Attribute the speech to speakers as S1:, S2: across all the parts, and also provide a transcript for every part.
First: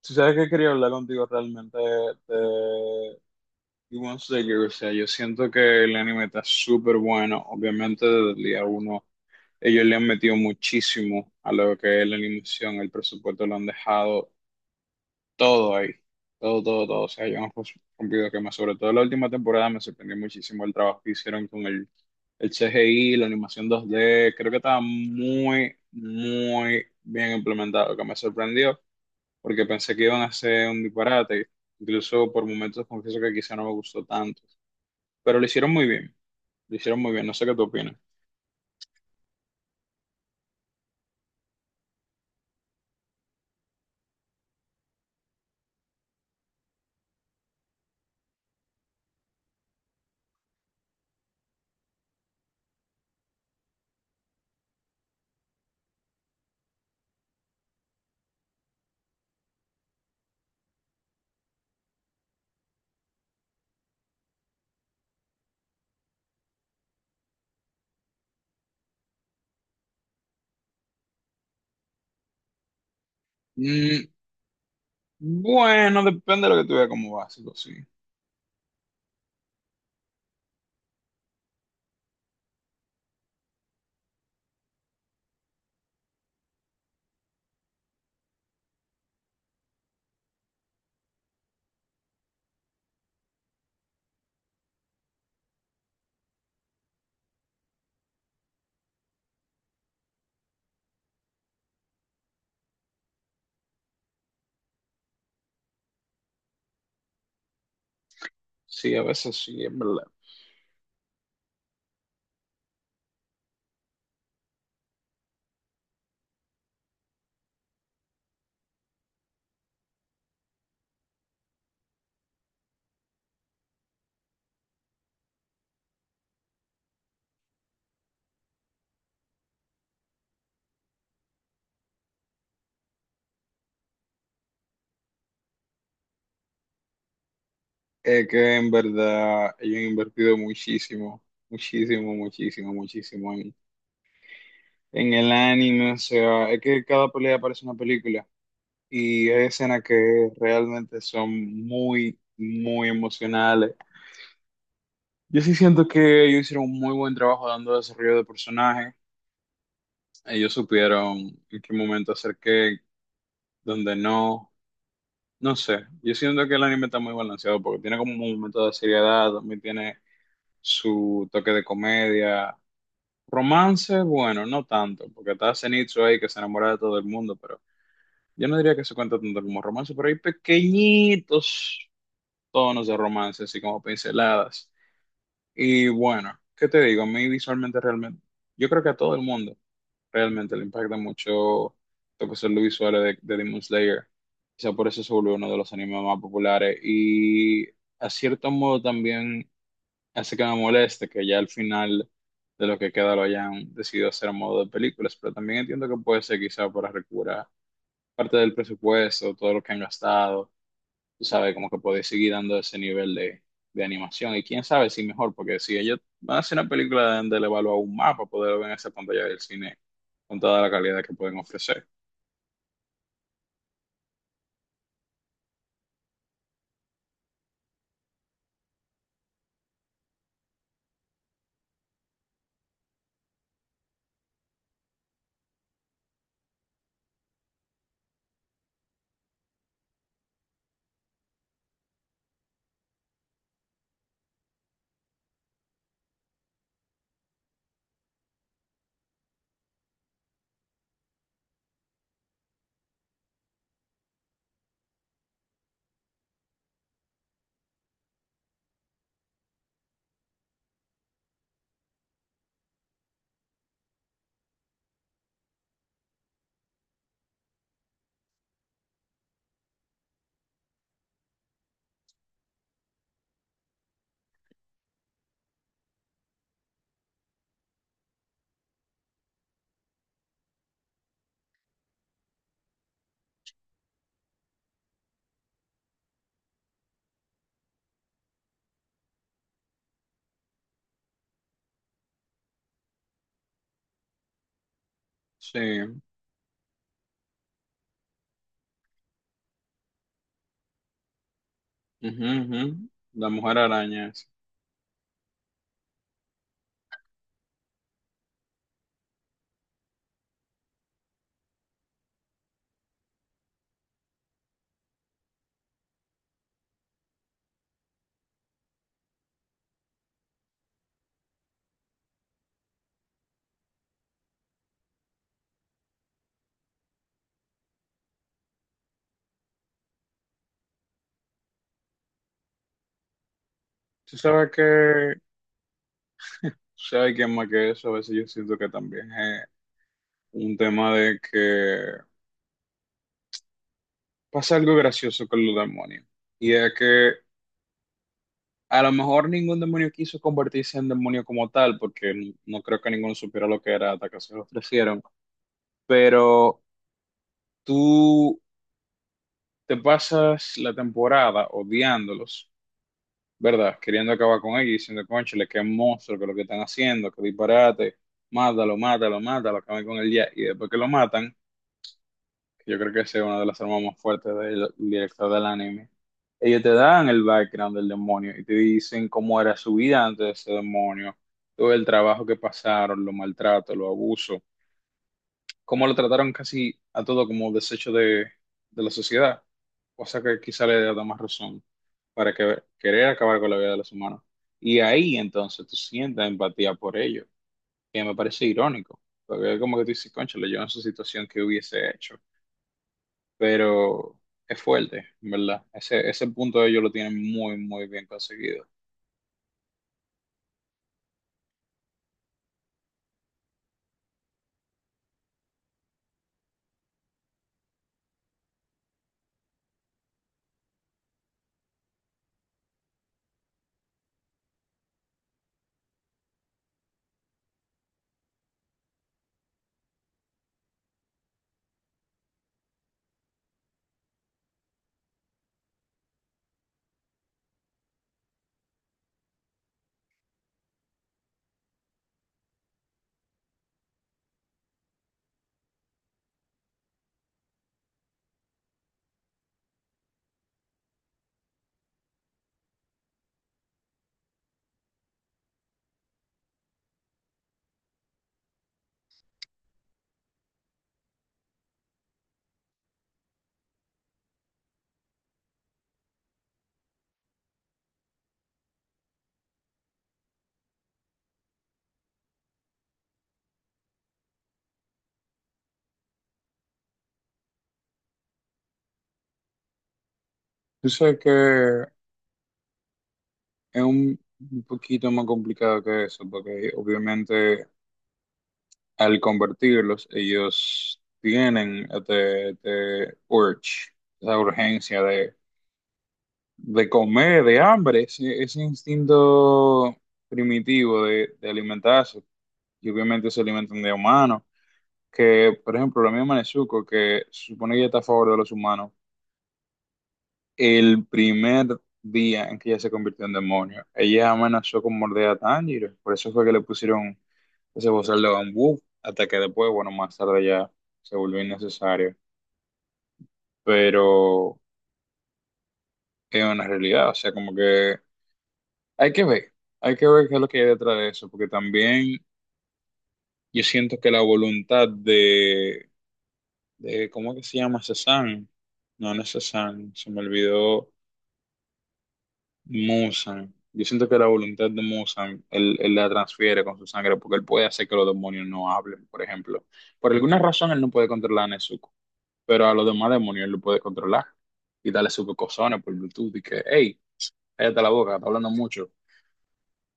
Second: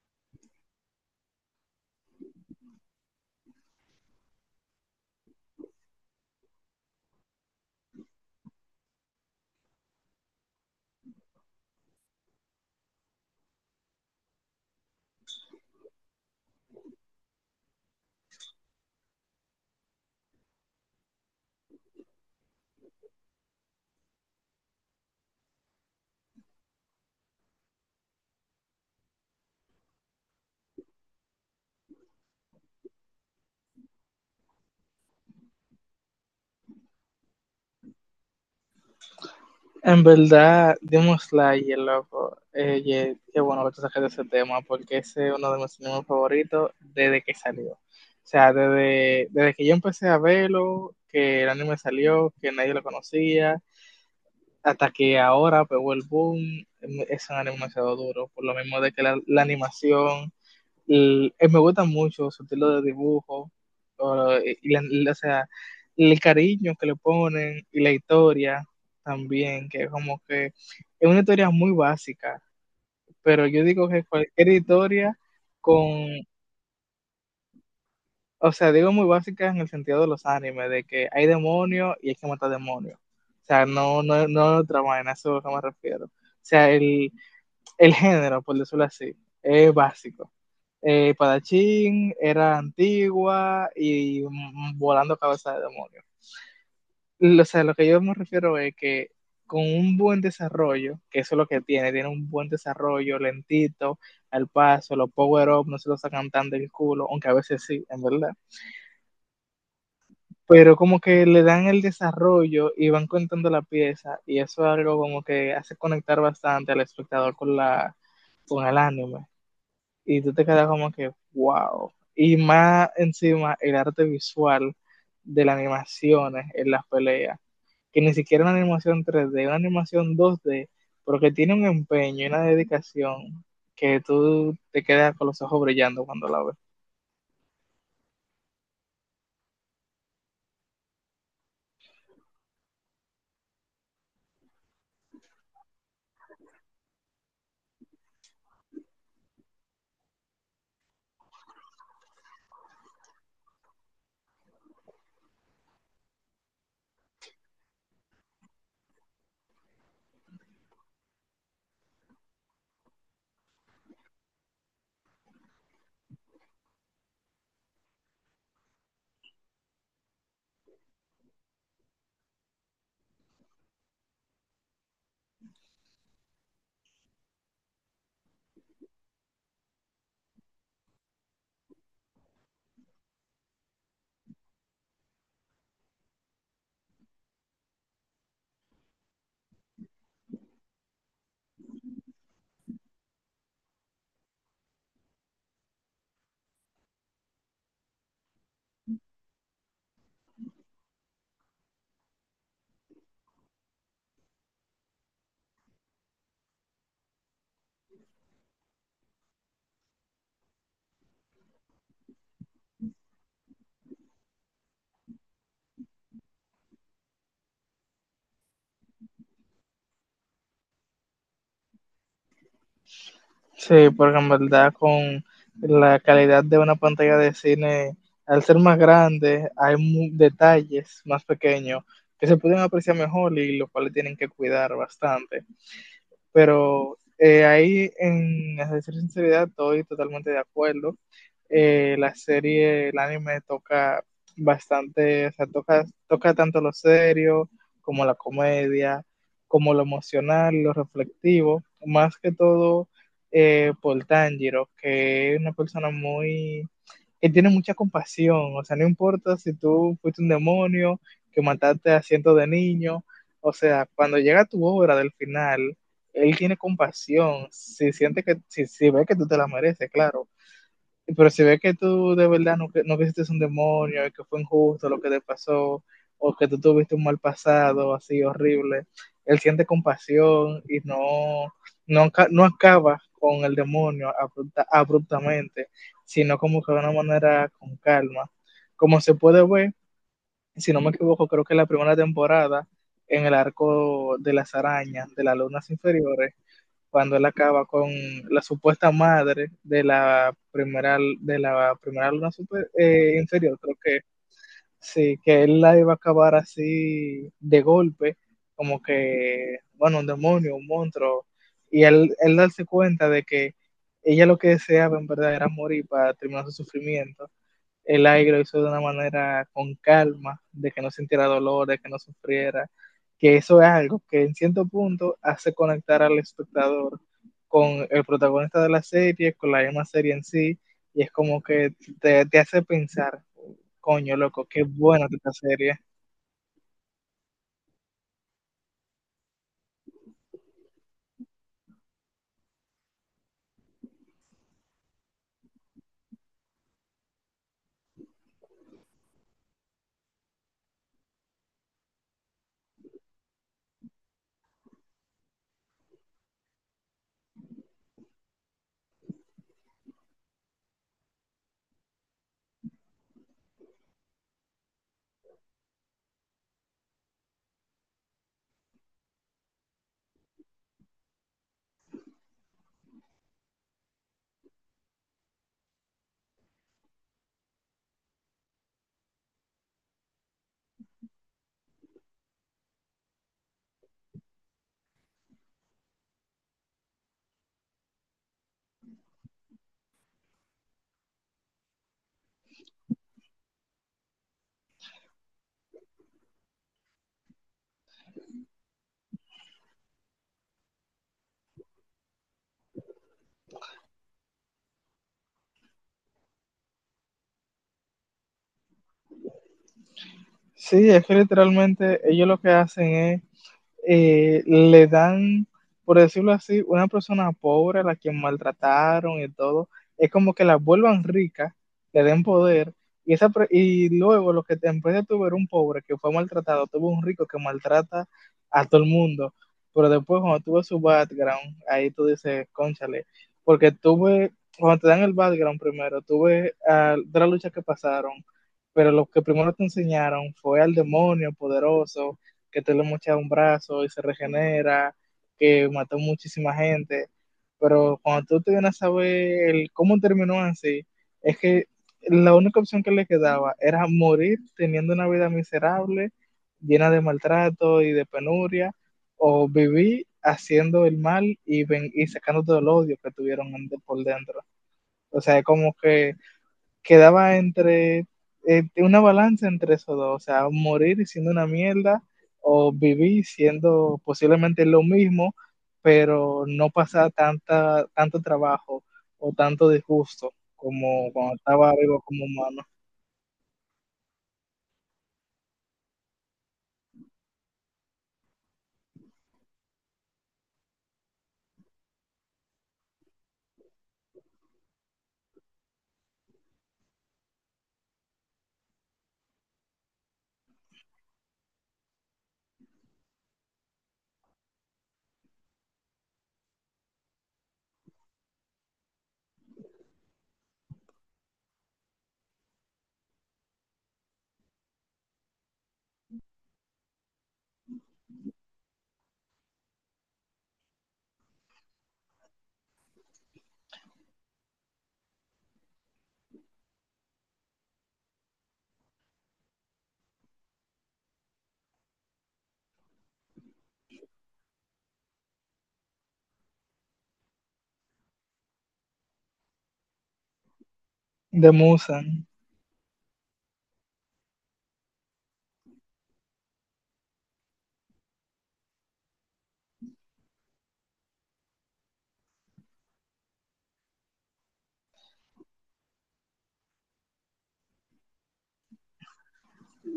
S1: Si sabes que quería hablar contigo realmente de Demon Slayer, o sea, yo siento que el anime está súper bueno, obviamente desde el día uno ellos le han metido muchísimo a lo que es la animación, el presupuesto lo han dejado todo ahí, todo, todo, todo, o sea, yo no pues, cumplido que más, sobre todo la última temporada me sorprendió muchísimo el trabajo que hicieron con el CGI, la animación 2D, creo que estaba muy, muy bien implementado, que me sorprendió porque pensé que iban a hacer un disparate. Incluso por momentos confieso que quizá no me gustó tanto, pero lo hicieron muy bien, lo hicieron muy bien, no sé qué tú opinas.
S2: En verdad, Demon Slayer, loco, qué bueno que tú saques ese tema, porque ese es uno de mis animes favoritos desde que salió. O sea, desde que yo empecé a verlo, que el anime salió, que nadie lo conocía, hasta que ahora pegó el boom. Em, es un anime demasiado duro, por lo mismo de que la animación, me gusta mucho su estilo de dibujo, o, y la- la- o sea, el cariño que le ponen y la historia también, que como que es una historia muy básica, pero yo digo que
S1: Mm,
S2: cualquier historia con,
S1: bueno, depende de lo que tú veas como básico, sí.
S2: o sea, digo muy básica en el sentido de los animes, de que hay demonios y hay que matar demonios. O sea, no, no, no es otra vaina, eso es a lo que me refiero. O sea, el género, por decirlo así, es básico. Padachín era antigua y volando cabeza de demonio. O sea, lo que yo me refiero es que con un buen desarrollo, que eso es lo que tiene, tiene un buen desarrollo, lentito, al paso, los power-up no se lo sacan tan del culo, aunque a veces sí, en verdad.
S1: Sí, a veces sí, es verdad.
S2: Pero como que le dan el desarrollo y van contando la pieza, y eso es algo como que hace conectar bastante al espectador con con el anime. Y tú te quedas como que, wow. Y más encima el arte visual de las animaciones en las peleas, que ni siquiera una animación 3D, una animación 2D, pero que tiene un empeño y una dedicación que tú te quedas con los ojos brillando cuando la ves.
S1: Es que en verdad ellos han invertido muchísimo, muchísimo, muchísimo, muchísimo en el anime. O sea, es que cada pelea parece una película y hay escenas que realmente son muy, muy emocionales. Yo sí siento que ellos hicieron un muy buen trabajo dando desarrollo de personaje. Ellos supieron en qué momento hacer qué, dónde no. No sé. Yo siento que el anime está muy balanceado porque tiene como un momento de seriedad, también tiene su toque de comedia. Romance, bueno, no tanto, porque está Zenitsu ahí que se enamora de todo el mundo, pero yo no diría que se cuenta tanto como romance, pero hay pequeñitos tonos de romance, así como pinceladas. Y bueno, ¿qué te digo? A mí visualmente realmente, yo creo que a todo el mundo realmente le impacta mucho lo que son los visuales de Demon Slayer. Quizá por eso se volvió uno de los animes más populares y a cierto modo también hace que me moleste que ya al final de lo que queda lo hayan decidido hacer a modo de películas, pero también entiendo que puede ser quizá para recuperar parte del presupuesto, todo lo que han gastado tú sabes, como que podés seguir dando ese nivel de animación. Y quién sabe si mejor, porque si ellos van a hacer una película deben de le evalúa un mapa, poder ver en esa pantalla del cine con toda la calidad que pueden ofrecer.
S2: Sí, porque en verdad con la calidad de una pantalla de cine, al ser más grande, hay detalles más pequeños que se pueden apreciar mejor y los cuales tienen que cuidar bastante. Pero ahí, en a decir sinceridad, estoy totalmente de acuerdo. La serie, el anime toca bastante, o sea, toca tanto lo serio como la comedia, como lo emocional, lo reflectivo, más que todo por Tanjiro, que es una persona muy, él tiene mucha compasión, o sea, no importa si tú fuiste un demonio, que mataste a cientos de niños, o sea, cuando llega tu obra del final, él tiene compasión, si siente que, si ve que tú te la mereces, claro. Pero si ves que tú de verdad no, no creíste un demonio, y que fue injusto lo que te pasó, o que tú tuviste un mal pasado así horrible, él siente compasión y no, no, no acaba con el demonio abruptamente, sino como que de una manera con calma. Como se puede ver, si no me equivoco, creo que en la primera temporada, en el arco de las arañas, de las
S1: Sí.
S2: lunas inferiores, cuando él acaba con la supuesta madre de de la primera
S1: Ujú,
S2: luna
S1: ujú.
S2: super,
S1: La Mujer
S2: inferior, creo que
S1: Araña.
S2: sí, que él la iba a acabar así de golpe, como que, bueno, un demonio, un monstruo, y él darse cuenta de que ella lo que deseaba en verdad era morir para terminar su sufrimiento, el aire lo hizo de una manera con calma, de que no sintiera dolor, de que no sufriera, que eso es algo que en cierto punto hace conectar al espectador con el protagonista de la serie, con la misma serie en sí, y es como que te hace pensar,
S1: Tú
S2: coño, loco,
S1: sabes
S2: qué buena
S1: que
S2: esta serie.
S1: si hay quien más que eso, a veces yo siento que también es un tema de que pasa algo gracioso con los demonios. Y es que a lo mejor ningún demonio quiso convertirse en demonio como tal, porque no creo que ninguno supiera lo que era hasta que se lo ofrecieron. Pero tú te pasas la temporada odiándolos, ¿verdad? Queriendo acabar con ellos, diciendo, cónchale, qué monstruo, que lo que están haciendo, que disparate, mátalo, mátalo, mátalo, acaben con él ya. Y después que lo matan, que yo creo que esa es una de las armas más fuertes del director del anime, ellos te dan el background del demonio y te dicen cómo era su vida antes de ese demonio, todo el trabajo que pasaron, los maltratos, los abusos cómo lo trataron casi a todo como desecho de la sociedad, cosa que quizá le da más razón para que, querer acabar con la vida de los humanos. Y ahí entonces tú sientes empatía por ellos, que me parece irónico, porque es como que tú dices, cónchale, yo en su situación qué hubiese hecho, pero es fuerte, en ¿verdad? Ese punto ellos lo tienen muy, muy bien conseguido.
S2: Sí, es que literalmente ellos lo que hacen es le dan, por decirlo así, una persona pobre a la que maltrataron y todo, es como que la vuelvan rica, le den poder, y, esa, y luego lo que te empieza a tuvo era un pobre que fue maltratado, tuvo un rico que maltrata a todo el mundo, pero después cuando tuve su background, ahí tú dices, cónchale, porque tuve, cuando te dan el background primero, tuve de las luchas que pasaron, pero lo que primero te enseñaron fue al demonio poderoso, que te lo mochas un brazo y se regenera, que mató muchísima gente. Pero cuando tú te vienes a saber el cómo terminó así, es que la única opción que le quedaba era morir teniendo una vida miserable, llena de maltrato y de penuria, o vivir haciendo el mal y, ven y sacando todo el odio que tuvieron por dentro. O sea, es como que quedaba entre una balanza entre esos dos, o sea, morir siendo una mierda o vivir siendo posiblemente lo mismo, pero no pasar tanto trabajo o tanto disgusto
S1: Yo
S2: como
S1: sé que
S2: cuando estaba vivo como humano.
S1: es un poquito más complicado que eso, porque obviamente... al convertirlos, ellos tienen este urge, esa urgencia de comer, de hambre, ese instinto primitivo de alimentarse. Y obviamente se alimentan de humanos, que por ejemplo la misma Nezuko, que se supone que ella está a favor de los humanos, el primer día en que ella se convirtió en demonio, ella amenazó con morder a Tanjiro, por eso fue que le pusieron ese bozal de bambú, hasta que después, bueno, más tarde ya se volvió innecesario. Pero es una realidad, o sea, como que hay que ver, hay que ver qué es lo que hay detrás de eso, porque también yo siento que la voluntad de ¿cómo que se llama? Cezanne, no, no es Cezanne, se me olvidó,
S2: De Musan.
S1: Musan, yo siento que la voluntad de Musan, él la transfiere con su sangre, porque él puede hacer que los demonios no hablen, por ejemplo. Por alguna razón él no puede controlar a Nezuko, pero a los demás demonios él lo puede controlar y darle sus cocosones por Bluetooth y que, hey, cállate la boca, está hablando mucho.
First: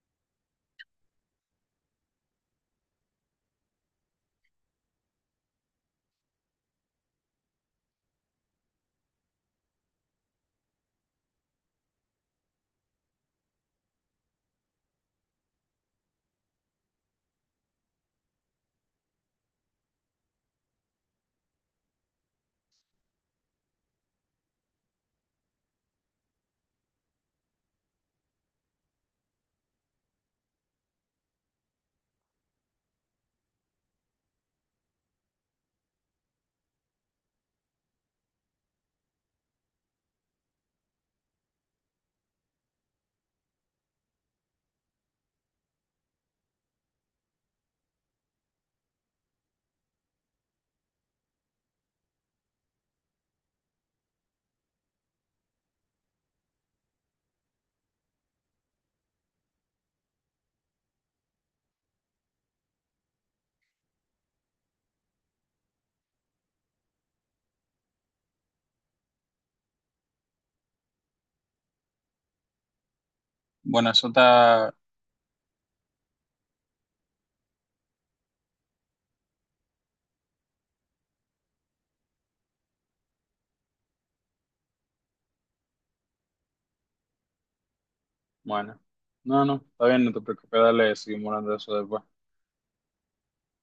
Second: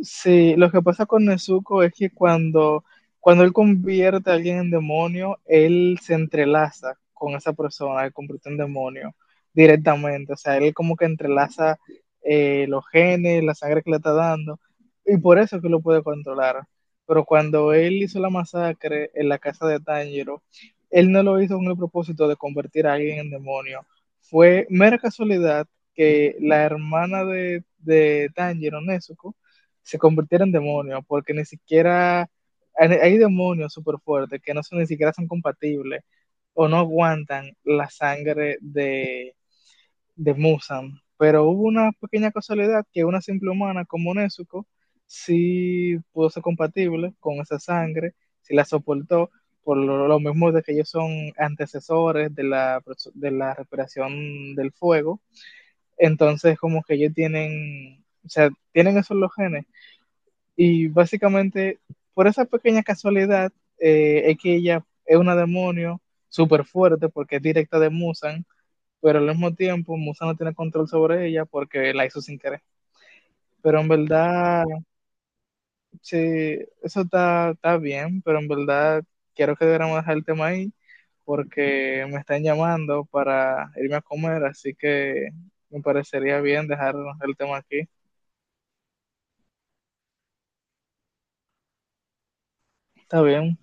S2: Sí, lo que pasa con Nezuko es que cuando él convierte a alguien en demonio, él se entrelaza con esa persona que convierte en demonio directamente. O sea, él como que entrelaza los genes, la sangre que le está dando, y por eso es que lo puede controlar. Pero cuando él hizo la masacre en la casa de Tanjiro, él no lo hizo con el propósito de convertir a alguien en demonio. Fue mera casualidad que la hermana de Tanjiro, Nezuko, se convirtiera en demonio, porque ni siquiera hay demonios súper fuertes que no son, ni siquiera son compatibles o no aguantan la sangre de Musan. Pero hubo una pequeña casualidad que una simple humana como Nezuko sí pudo ser compatible con esa sangre, sí la soportó, por mismo de que ellos son antecesores de de la respiración del fuego. Entonces, como que ellos tienen, o sea, tienen esos los genes y básicamente, por esa pequeña casualidad, es que ella es una demonio súper fuerte porque es directa de Musan, pero al mismo tiempo Musan no tiene control sobre ella porque la hizo sin querer. Pero en
S1: Bueno, eso
S2: verdad,
S1: está
S2: sí, eso está, está bien, pero en verdad quiero que deberíamos dejar el tema ahí porque me están llamando para irme a comer, así que me parecería bien dejar el tema aquí.
S1: bueno. No, no, está bien, no te preocupes, dale, seguimos hablando de eso después.
S2: Está bien.